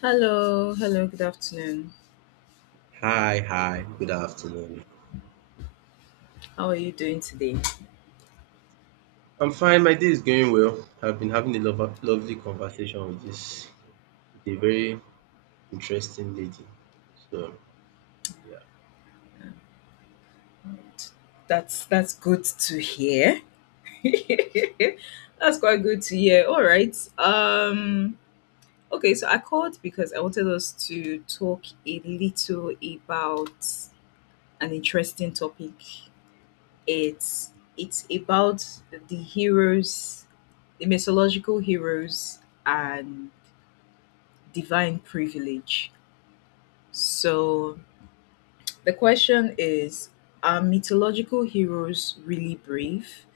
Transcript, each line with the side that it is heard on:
left: Hello, hello, good afternoon.
right: Hi, hi, good afternoon.
left: How are you doing today?
right: I'm fine. My day is going well. I've been having a lovely conversation with this, with a very interesting lady. So yeah.
left: That's good to hear. That's quite good to hear. All right. Okay, so I called because I wanted us to talk a little about an interesting topic. It's it's about the heroes, the mythological heroes and divine privilege. So the question is, are mythological heroes really brave,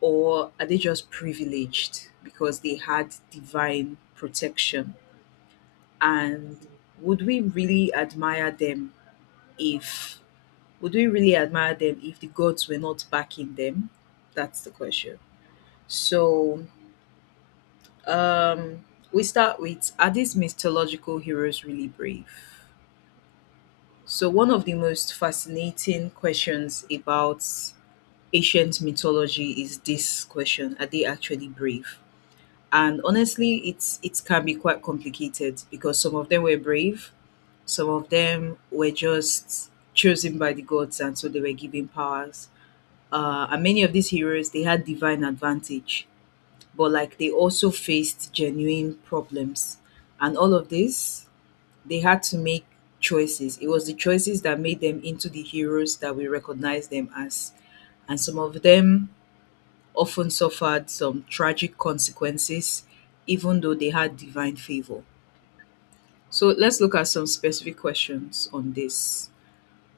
left: or are they just privileged because they had divine protection? And would we really admire them if would we really admire them if the gods were not backing them? That's the question. So, um, we start with, are these mythological heroes really brave? So, one of the most fascinating questions about ancient mythology is this question, are they actually brave? And honestly, it can be quite complicated because some of them were brave, some of them were just chosen by the gods and so they were given powers, and many of these heroes, they had divine advantage, but like they also faced genuine problems. And all of this, they had to make choices. It was the choices that made them into the heroes that we recognize them as. And some of them often suffered some tragic consequences, even though they had divine favor. So let's look at some specific questions on this.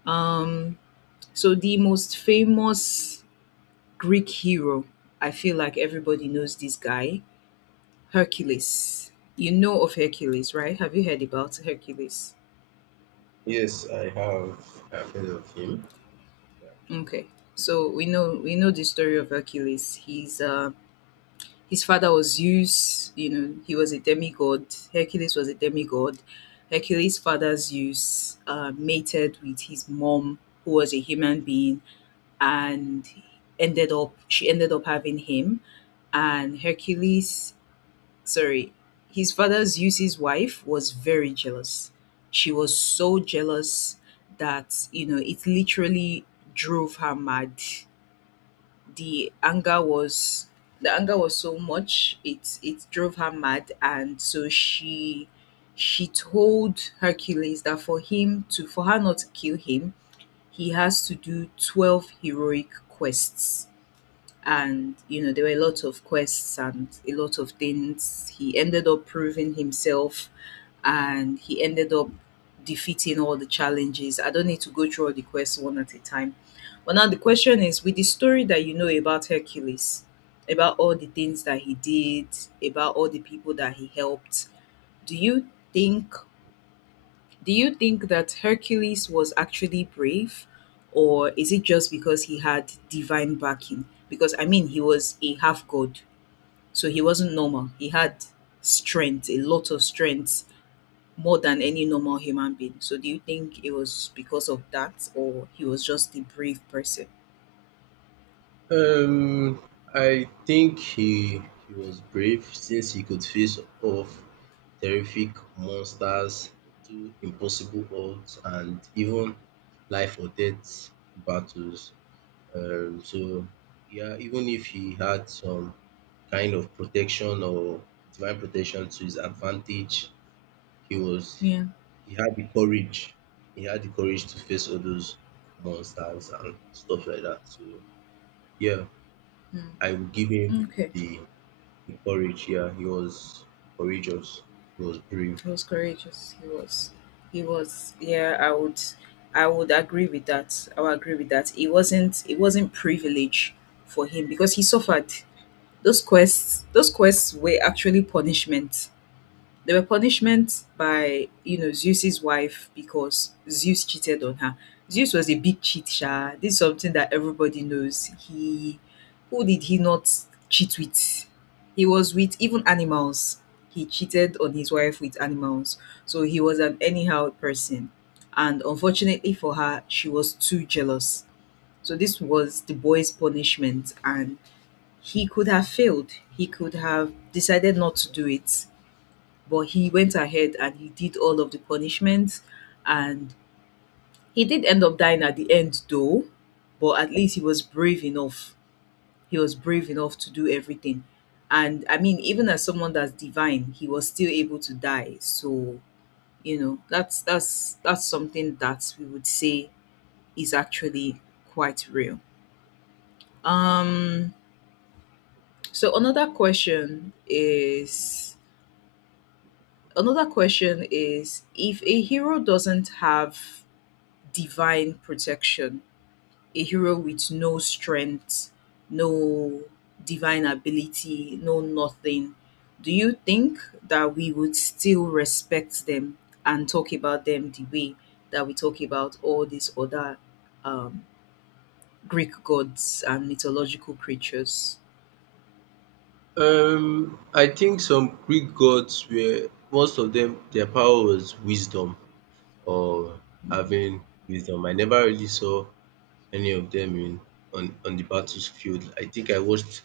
left: Um, so the most famous Greek hero, I feel like everybody knows this guy, Hercules. You know of Hercules, right? Have you heard about Hercules?
right: Yes, I have, I've heard of him.
left: Okay. So we know the story of Hercules. He's His father was Zeus, you know, he was a demigod. Hercules was a demigod. Hercules' father Zeus mated with his mom, who was a human being, and ended up she ended up having him. And Hercules, sorry, his father Zeus's wife was very jealous. She was so jealous that, you know, it literally drove her mad. the anger was the anger was so much, it drove her mad, and so she told Hercules that for him to, for her not to kill him, he has to do 12 heroic quests. And you know, there were a lot of quests and a lot of things, he ended up proving himself, and he ended up defeating all the challenges. I don't need to go through all the quests one at a time. But now the question is, with the story that you know about Hercules, about all the things that he did, about all the people that he helped, do you think, that Hercules was actually brave, or is it just because he had divine backing? Because I mean, he was a half god, so he wasn't normal. He had strength, a lot of strength, more than any
right: Mm.
left: normal human being. So do you think it was because of that, or he was just a brave person?
right: um, I think he was brave since he could face off terrific monsters, do impossible odds, and even life or death battles. So yeah, even if he had some kind of protection or divine protection to his advantage, he was,
left: Yeah.
right: he had the courage. He had the courage to face all those monsters and stuff like that. So yeah, I
left: Mm.
right: would give him
left: Okay.
right: the, the courage. Yeah, he was courageous. He was brave.
left: He was courageous. He was. He was, yeah, I would, agree with that. I would agree with that. It wasn't privilege for him because he suffered. Those quests were actually punishment. They were punishment by, you know, Zeus's wife because Zeus cheated on her. Zeus was a big cheat, sha. This is something that everybody knows. He, who did he not cheat with? He was with even animals. He cheated on his wife with animals. So he was an anyhow person. And unfortunately for her, she was too jealous. So this was the boy's punishment. And he could have failed. He could have decided not to do it, but he went ahead and he did all of the punishments, and he did end up dying at the end, though. But at least he was brave enough. He was brave enough to do everything. And I mean, even as someone that's divine, he was still able to die. So, you know, that's that's something that we would say is actually quite real. Um so another question is, if a hero doesn't have divine protection, a hero with no strength, no divine ability, no nothing, do you think that we would still respect them and talk about them the way that we talk about all these other um, Greek gods and mythological creatures?
right: I think some Greek gods were, most of them their power was wisdom or
left: Mm.
right: having wisdom. I never really saw any of them in, on the battlefield. I think I watched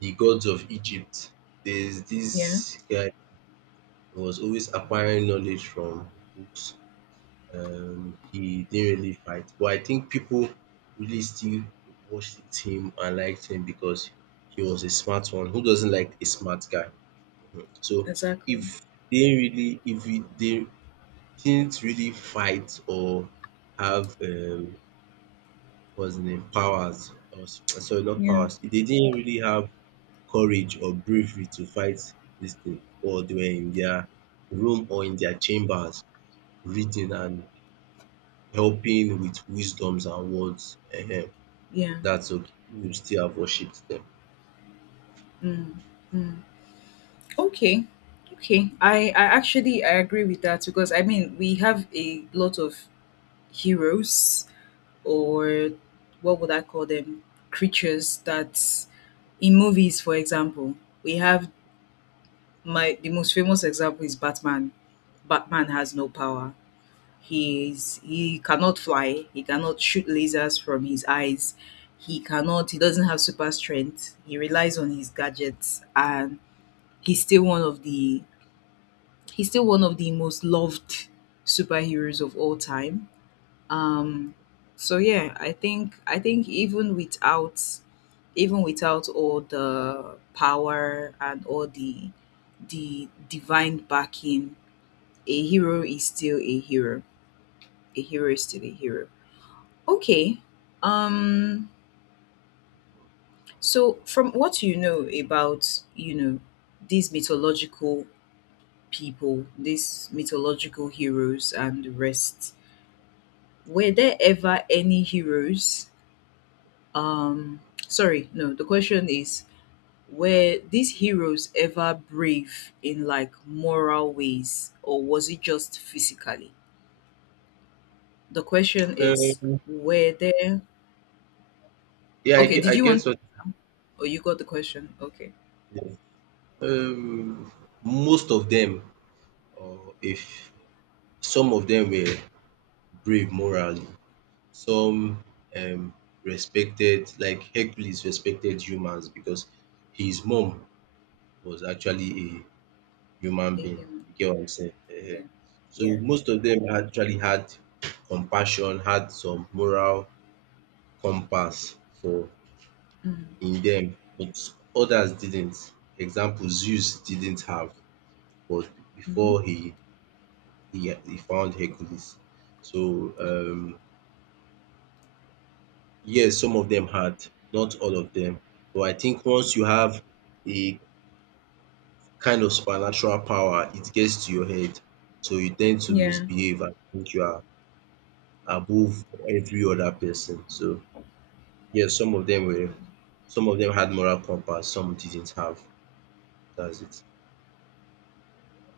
right: The Gods of Egypt. There's
left: Yeah,
right: this guy who was always acquiring knowledge from books. He didn't really fight, but I think people really still watched him and liked him because he was a smart one. Who doesn't like a smart guy? Mhm. So
left: exactly.
right: if they really, if he- they didn't really fight or have was named Powers, or sorry, not
left: Yeah,
right: Powers. They didn't really have courage or bravery to fight this thing, or they were in their room or in their chambers reading and helping with wisdoms and words. Ehen,
left: yeah.
right: that's okay. We will still have worshipped them.
left: Mm, mm. Okay, okay. I agree with that because I mean we have a lot of heroes, or what would I call them? Creatures that in movies, for example, we have, my the most famous example is Batman. Batman has no power. He cannot fly. He cannot shoot lasers from his eyes. He cannot. He doesn't have super strength. He relies on his gadgets, and he's still one of the he's still one of the most loved superheroes of all time. um so yeah, I think even without, all the power and all the divine backing, a hero is still a hero a hero is still a hero. Okay. um so from what you know about, you know, these mythological people, these mythological heroes and the rest, were there ever any heroes Um, sorry, no, the question is, were these heroes ever brave in like moral ways, or was it just physically? The question is,
right: Um,
left: were there,
right: yeah,
left: okay, did
right: I
left: you
right: get
left: want,
right: what
left: oh, you got the question. Okay.
right: you mean. um, Most of them, or if some of them were brave morally, some um respected, like Hercules respected humans because his mom was actually a human
left: The
right: being.
left: human.
right: You get what I'm saying?
left: Yeah.
right: Ehen. So
left: Yeah.
right: most of them actually had compassion, had some moral compass for,
left: Mm.
right: in them, but others didn't. Example, Zeus didn't have, but
left: Hmm.
right: before he he found Hercules. So um Yes, some of them had, not all of them. But I think once you have a kind of supernatural power, it gets to your head. So you tend to
left: Yeah.
right: misbehave and think you are above every other person. So yes, some of them were, some of them had moral compass, some didn't have. That's it.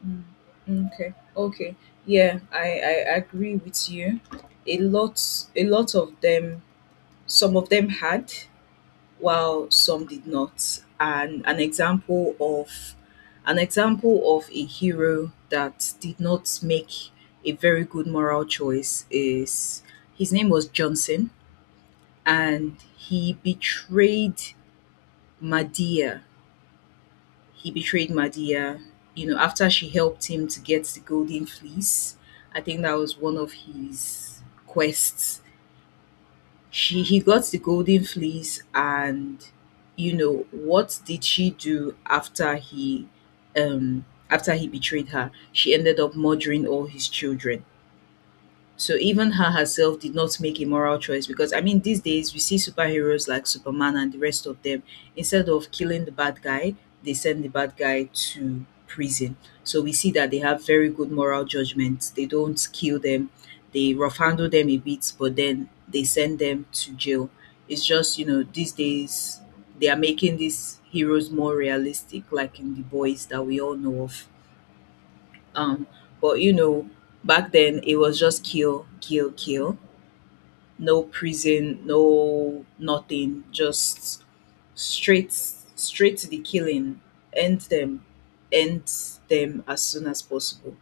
left: Mm. Mm. Okay. Okay. Yeah, I agree with you. A lot, a lot of them some of them had, while some did not. And an example of a hero that did not make a very good moral choice is, his name was Johnson, and he betrayed Medea. He betrayed Medea, you know, after she helped him to get the golden fleece. I think that was one of his quests. She He got the golden fleece, and you know, what did she do? After he, um after he betrayed her, she ended up murdering all his children. So even her herself did not make a moral choice, because I mean, these days we see superheroes like Superman and the rest of them, instead of killing the bad guy, they send the bad guy to prison. So we see that they have very good moral judgments. They don't kill them, they rough handle them a bit, but then they send them to jail. It's just, you know, these days they are making these heroes more realistic, like in The Boys that we all know of. Um, but you know, back then it was just kill, kill, kill. No prison, no nothing. Just straight, straight to the killing. End them, end them as soon as possible.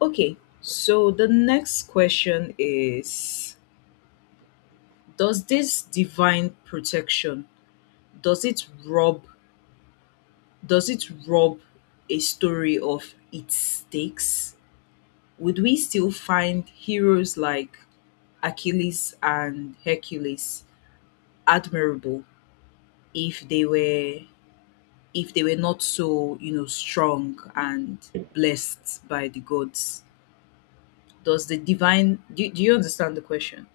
left: Okay, so the next question is, does this divine protection, does it rob, does it rob a story of its stakes? Would we still find heroes like Achilles and Hercules admirable if they were, not so, you know, strong and blessed by the gods. Does the divine, do, do you understand the question?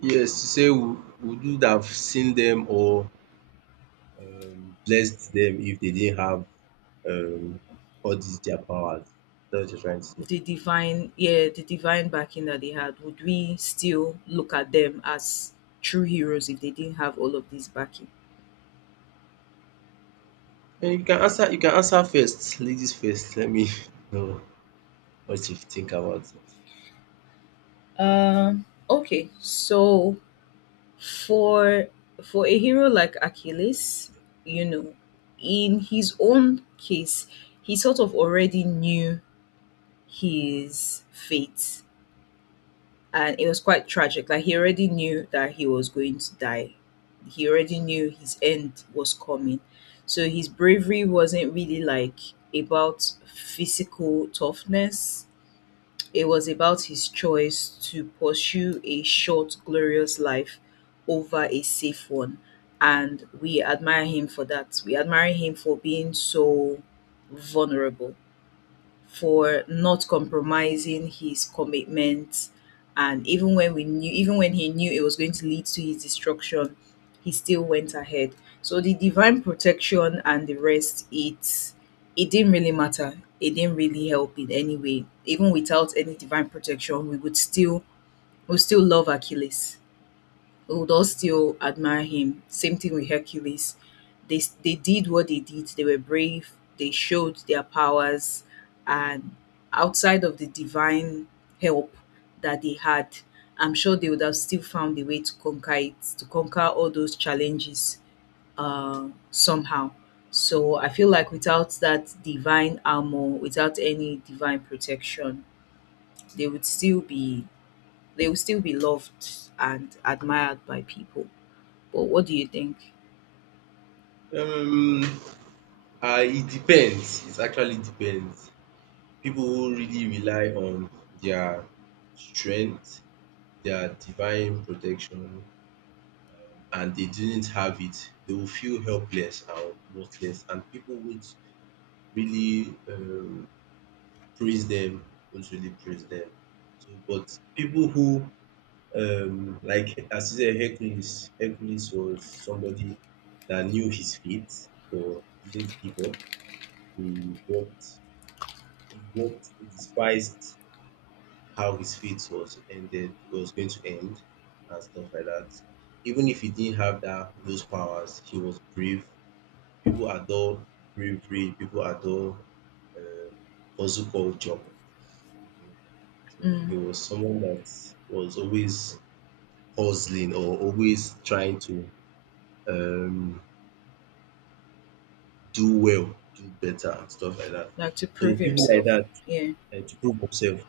right: Yes, to say we would have seen them or blessed them if they didn't have um, all these their powers. That's what you're trying to say.
left: The divine, yeah, the divine backing that they had, would we still look at them as true heroes if they didn't have all of this backing?
right: You can answer, you can answer first, ladies first. Let me know what you think about
left: Okay, so for, a hero like Achilles, you know, in his own case, he sort of already knew his fate, and it was quite tragic. Like he already knew that he was going to die. He already knew his end was coming. So his bravery wasn't really like about physical toughness, it was about his choice to pursue a short, glorious life over a safe one. And we admire him for that. We admire him for being so vulnerable, for not compromising his commitment. And even when he knew it was going to lead to his destruction, he still went ahead. So the divine protection and the rest, it didn't really matter. It didn't really help in any way. Even without any divine protection, we would still love Achilles. We would all still admire him. Same thing with Hercules. They they did what they did. They were brave. They showed their powers, and outside of the divine help that they had, I'm sure they would have still found a way to conquer it, to conquer all those challenges somehow. So I feel like without that divine armor, without any divine protection, they would still be they would still be loved and admired by people. But what do you think?
right: it. It depends, it actually depends. People who really rely on their strength, their divine protection, and they didn't have it, they will feel helpless and worthless, and people won't really praise them, won't really praise them. So, but people who like, as you said, Hercules was somebody that knew his fate but didn't give up. He worked he worked he despised how his fate was going to end and stuff like that. Even if he didn't have that, those powers, he was brave. People adore bravery, people adore um hustle culture. Mhm. So
left: Mm,
right: he was someone that was always hustling or always trying to um, do well, do better, and stuff like that.
left: like to
right: So
left: prove
right: people like
left: himself.
right: that,
left: Yeah,
right: eh, to prove themselves,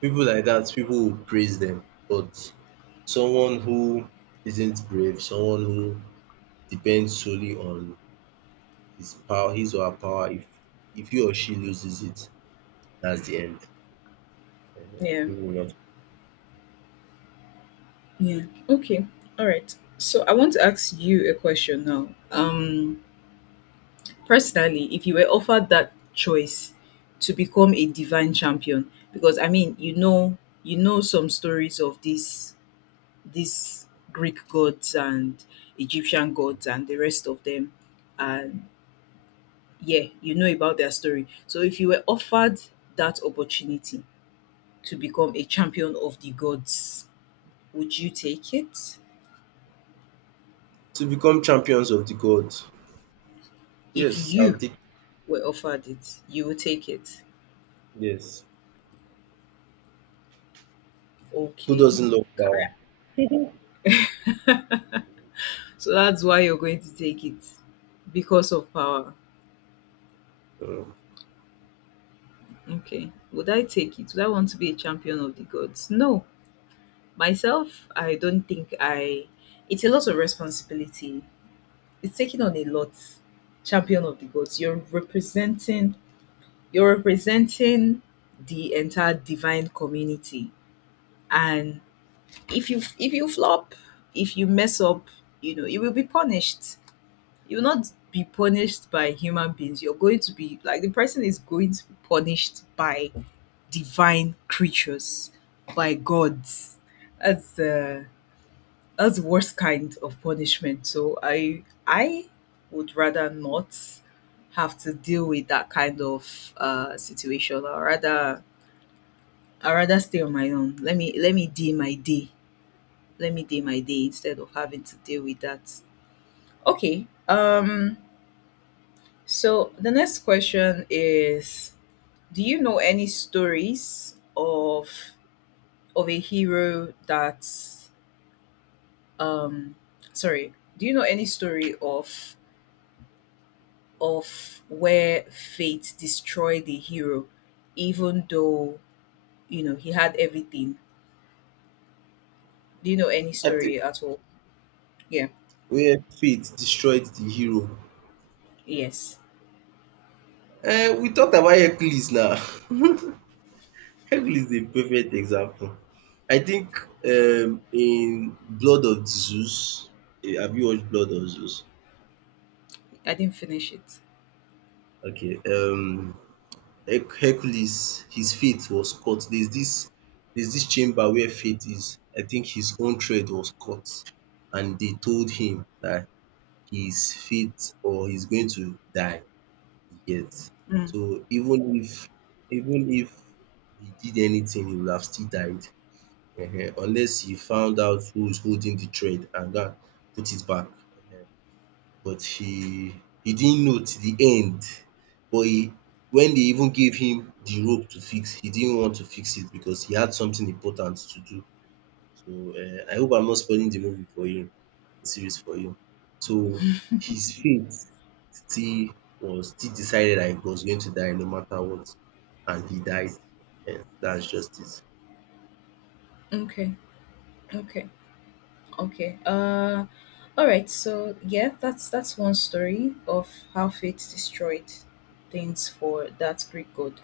right: people like that, people will praise them. But someone who isn't brave, someone who depends solely on his power, his or her power, if he or she loses it, that's the end. Eh,
left: yeah,
right: people will not.
left: yeah. Okay, all right. So I want to ask you a question now. Personally, if you were offered that choice to become a divine champion, because I mean, you know some stories of these, Greek gods and Egyptian gods and the rest of them, and yeah, you know about their story. So if you were offered that opportunity to become a champion of the gods, would you take it?
right: To become champions of the god.
left: If
right: Yes, I
left: you
right: think
left: were offered it, you would take it.
right: yes. Who
left: Okay.
right: doesn't love power?
left: So that's why you're going to take it because of power.
right: Um,
left: Okay. Would I take it? Would I want to be a champion of the gods? No. Myself, I don't think I. It's a lot of responsibility. It's taking on a lot. Champion of the gods. You're representing. You're representing the entire divine community, and if you flop, if you mess up, you know you will be punished. You will not be punished by human beings. You're going to be like the person is going to be punished by divine creatures, by gods. that's the that's the worst kind of punishment, so I would rather not have to deal with that kind of situation. I rather stay on my own. Let me do my day. Let me day my day instead of having to deal with that. Okay. So the next question is, do you know any stories of a hero that um sorry, do you know any story of where fate destroyed the hero even though, you know, he had everything? Do you know any
right: I think
left: story at all? Yeah.
right: where faith destroyed the hero,
left: Yes.
right: eh, we talked about Hercules now. Hercules is a perfect example. I think in Blood of Zeus, eh, have you watched Blood of Zeus?
left: I didn't finish it.
right: Okay. Hercules, his fate was cut. There's this chamber where fate is. I think his own thread was cut and they told him that his fate, or he's going to die. Yes.
left: Mm.
right: So even if he did anything, he would have still died. Ehen. Unless he found out who is holding the thread and that put it back. But he didn't know till the end. But he, when they even gave him the rope to fix, he didn't want to fix it because he had something important to do. I hope I'm not spoiling the movie for you, the series for you. So his fate still was still decided that he was going to die no matter what, and he died. That's just it.
left: Okay. Okay. Okay. All right. So yeah, that's one story of how fate destroyed things for that Greek god.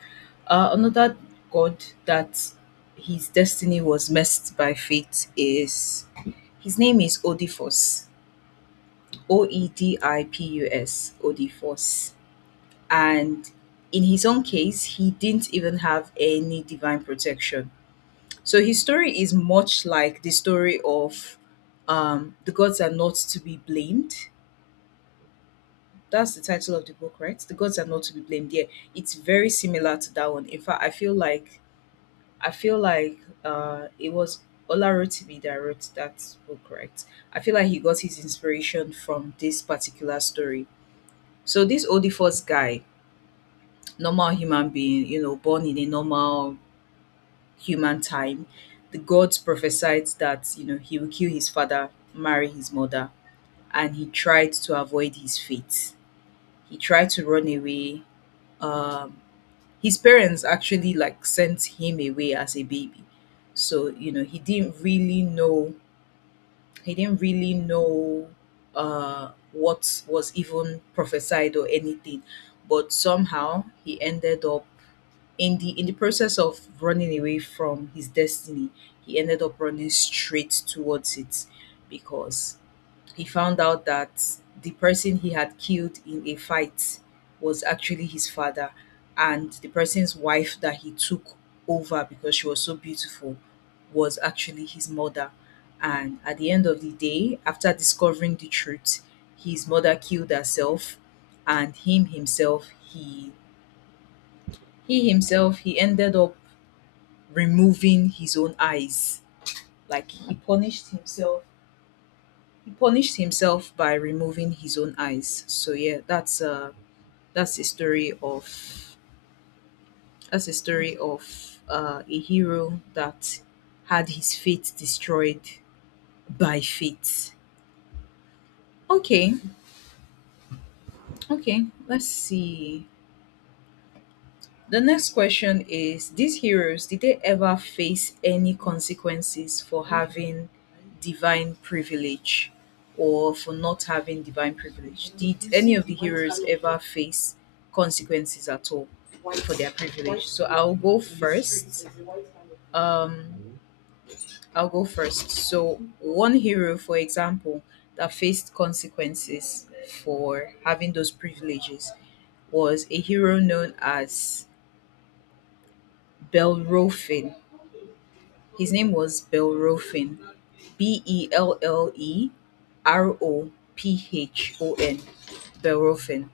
left: Another god that his destiny was messed by fate is his name is Odysseus. Oedipus. Odysseus. And in his own case, he didn't even have any divine protection, so his story is much like the story of The Gods Are Not to Be Blamed. That's the title of the book, right? The Gods Are Not to Be Blamed. Yeah, it's very similar to that one. In fact, I feel like it was Olarotibi that wrote that book, right? I feel like he got his inspiration from this particular story. So this Odifos guy, normal human being, you know, born in a normal human time, the gods prophesied that, you know, he will kill his father, marry his mother, and he tried to avoid his fate. He tried to run away. Um, his parents actually like sent him away as a baby, so you know he didn't really know. He didn't really know what was even prophesied or anything, but somehow he ended up in the process of running away from his destiny, he ended up running straight towards it because he found out that the person he had killed in a fight was actually his father, and the person's wife that he took over because she was so beautiful was actually his mother. And at the end of the day, after discovering the truth, his mother killed herself, and him himself, he himself, he ended up removing his own eyes. Like he punished himself. He punished himself by removing his own eyes. So yeah, that's that's a story of that's a story of a hero that had his fate destroyed by fate. Okay, okay, let's see. The next question is: these heroes, did they ever face any consequences for having divine privilege or for not having divine privilege? Did any of the heroes ever face consequences at all for their privilege? So I'll go first. I'll go first. So, one hero, for example, that faced consequences for having those privileges was a hero known as Belrofin. His name was Bellerophon, B E L L E R O P H O N, Bellerophon.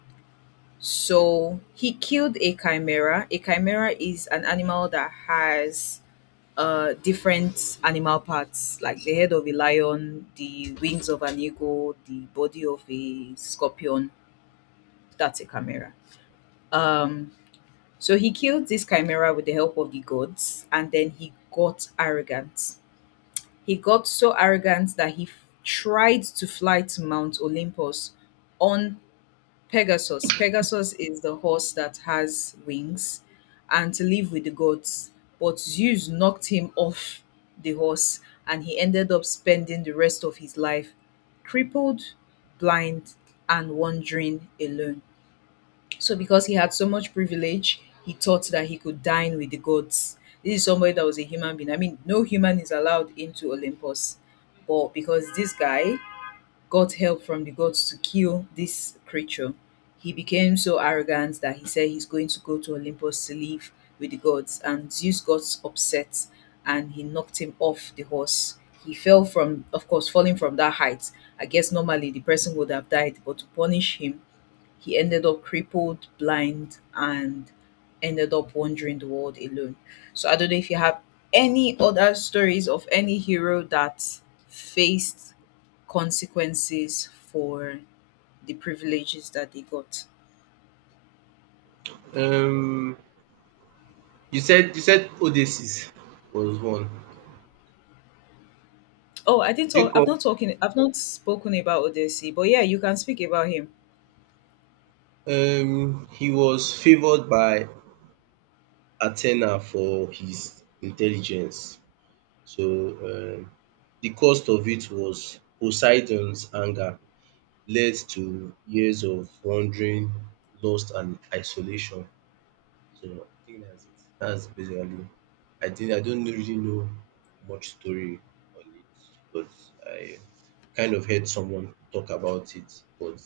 left: So he killed a chimera. A chimera is an animal that has different animal parts, like the head of a lion, the wings of an eagle, the body of a scorpion. That's a chimera. Um, so he killed this chimera with the help of the gods, and then he got arrogant. He got so arrogant that he tried to fly to Mount Olympus on Pegasus. Pegasus is the horse that has wings, and to live with the gods. But Zeus knocked him off the horse, and he ended up spending the rest of his life crippled, blind, and wandering alone. So because he had so much privilege, he thought that he could dine with the gods. This is somebody that was a human being. I mean, no human is allowed into Olympus. But because this guy got help from the gods to kill this creature, he became so arrogant that he said he's going to go to Olympus to live with the gods. And Zeus got upset and he knocked him off the horse. He fell from, of course, falling from that height. I guess normally the person would have died, but to punish him, he ended up crippled, blind, and ended up wandering the world alone. So I don't know if you have any other stories of any hero that faced consequences for the privileges that they got.
right: Um, you said Odysseus was one.
left: Oh, I didn't
right: Did you
left: talk. I've
right: call?
left: not talking. I've not spoken about Odessi, but yeah, you can speak about him.
right: He was favoured by Athena for his intelligence. So um the cost of it was Poseidon's anger, led to years of wandering, lost, and isolation. So I think that's it. That's basically. I think I don't really know much story on it, but I kind of heard someone talk about it. But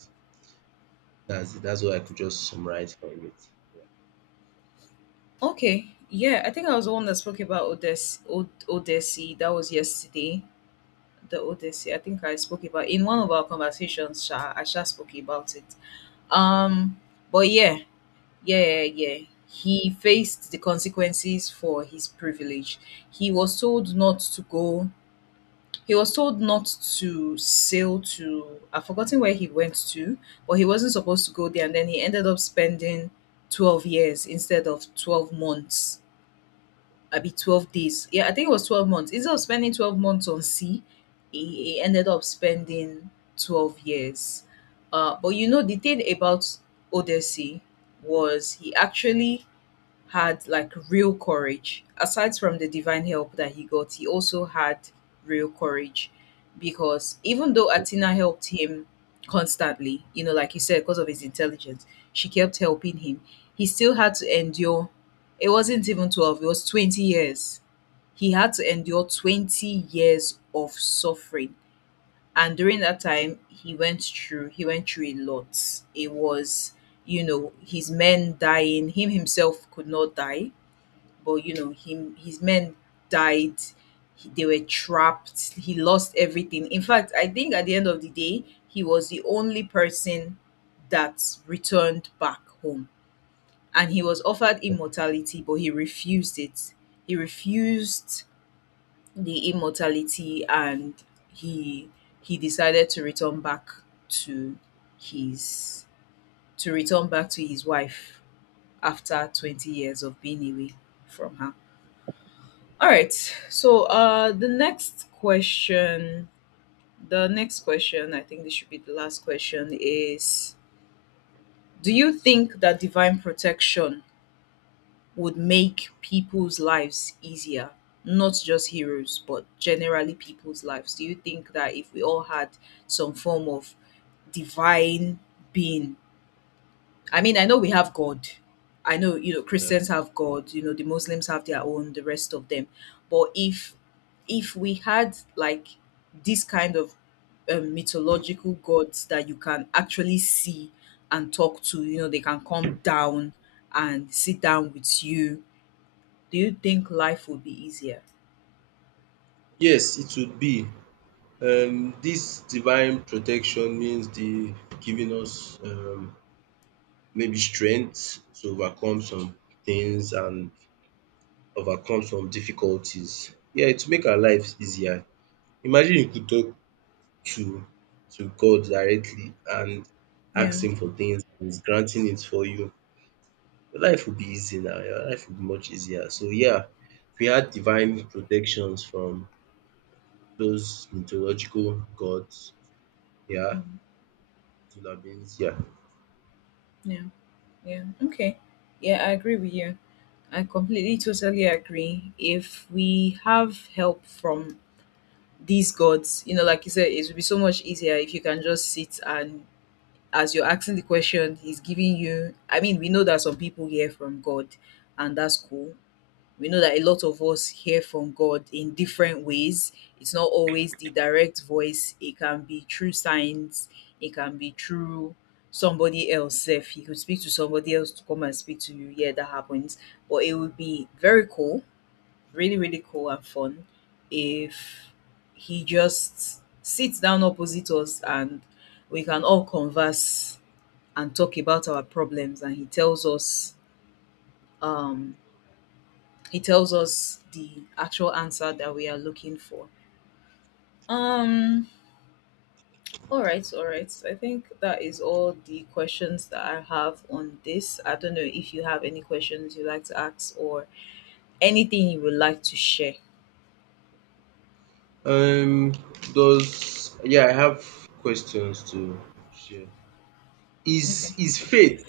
right: that's it. That's what I could just summarize from it.
left: Okay, yeah, I think I was the one that spoke about Odessi. That was yesterday. The Odyssey. I think I spoke about in one of our conversations. Sha, I sha spoke about it. Um, but yeah, yeah, yeah. He faced the consequences for his privilege. He was told not to go. He was told not to sail to. I've forgotten where he went to, but he wasn't supposed to go there. And then he ended up spending 12 years instead of 12 months. I be 12 days. Yeah, I think it was 12 months. Instead of spending 12 months on sea, he ended up spending 12 years. But you know, the thing about Odyssey was he actually had like real courage. Aside from the divine help that he got, he also had real courage because even though Athena helped him constantly, you know, like you said, because of his intelligence, she kept helping him. He still had to endure. It wasn't even 12, it was 20 years. He had to endure 20 years of suffering, and during that time he went through a lot. It was, you know, his men dying, him himself could not die, but you know him, his men died. They were trapped. He lost everything. In fact, I think at the end of the day he was the only person that returned back home, and he was offered immortality, but he refused it. He refused the immortality, and he he decided to return back to his to return back to his wife after 20 years of being away from her. All right, so the next question, I think this should be the last question is, do you think that divine protection would make people's lives easier, not just heroes but generally people's lives? Do you think that if we all had some form of divine being? I mean, I know we have God. I know, you know,
right: Yeah.
left: Christians have God, you know, the Muslims have their own, the rest of them, but if we had like this kind of mythological gods that you can actually see and talk to, you know, they can come down and sit down with you, do you think life would be easier?
right: Yes, it would be. This divine protection means the giving us maybe strength to overcome some things and overcome some difficulties. Yeah, it will make our lives easier. Imagine you could talk to to God directly and
left: Yeah,
right: ask him for things and he's granting it for you. Your life will be easy now. Your life will be much easier. So yeah, if we had divine protections from those mythological gods, yeah,
left: mm,
right: it would have been easier.
left: yeah, yeah. Okay. Yeah, I agree with you. I completely, totally agree. If we have help from these gods, you know, like you said, it would be so much easier. If you can just sit and, as you're asking the question, He's giving you. I mean, we know that some people hear from God, and that's cool. We know that a lot of us hear from God in different ways. It's not always the direct voice, it can be through signs, it can be through somebody else. If He could speak to somebody else to come and speak to you, yeah, that happens. But it would be very cool, really, really cool and fun if He just sits down opposite us and we can all converse and talk about our problems and He tells us um it tells us the actual answer that we are looking for. Um all right, all right. I think that is all the questions that I have on this. I don't know if you have any questions you'd like to ask or anything you would like to share.
right: Um does, yeah, I have questions to share. Is
left: Okay.
right: is faith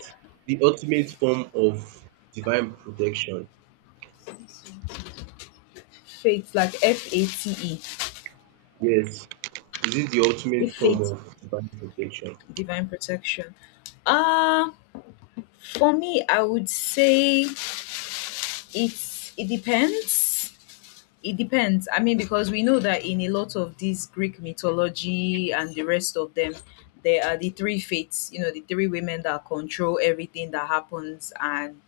right: the ultimate form of divine protection?
left: Faith, like fate.
right: Yes, is it the ultimate
left: If
right: form
left: faith,
right: of divine protection?
left: divine protection. Uh, for me, I would say it's it depends. It depends. I mean, because we know that in a lot of this Greek mythology and the rest of them, there are the three fates, you know, the three women that control everything that happens, and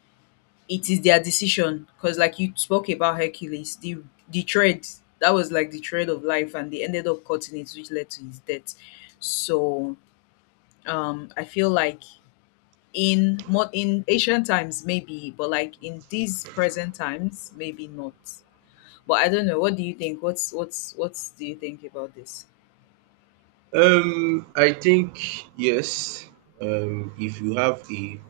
left: it is their decision. Because, like you spoke about Hercules, the thread, that was like the thread of life, and they ended up cutting it, which led to his death. So, I feel like in ancient times maybe, but like in these present times maybe not, but I don't know. What do you think? What's what do you think about this?
right: I think yes. If you have a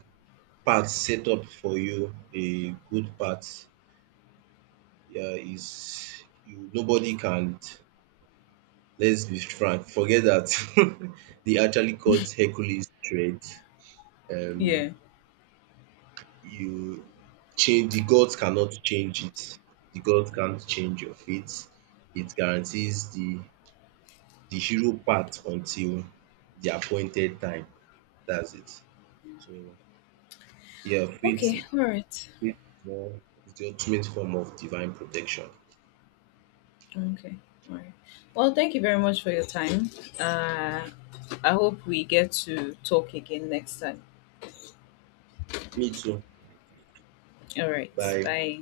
right: path set up for you, a good path, yeah, is, you, nobody can. Let's be frank. Forget that they actually caught Hercules' thread. Um,
left: Yeah.
right: you change, the gods cannot change it. The gods can't change your fate. It guarantees the hero part until the appointed time. That's it. So yeah, faith
left: Okay. All right.
right: faith is one, is the ultimate form of divine protection.
left: Okay. All right. Well, thank you very much for your time. Uh, I hope we get to talk again next time.
right: Me too.
left: All right.
right: Bye.
left: Bye.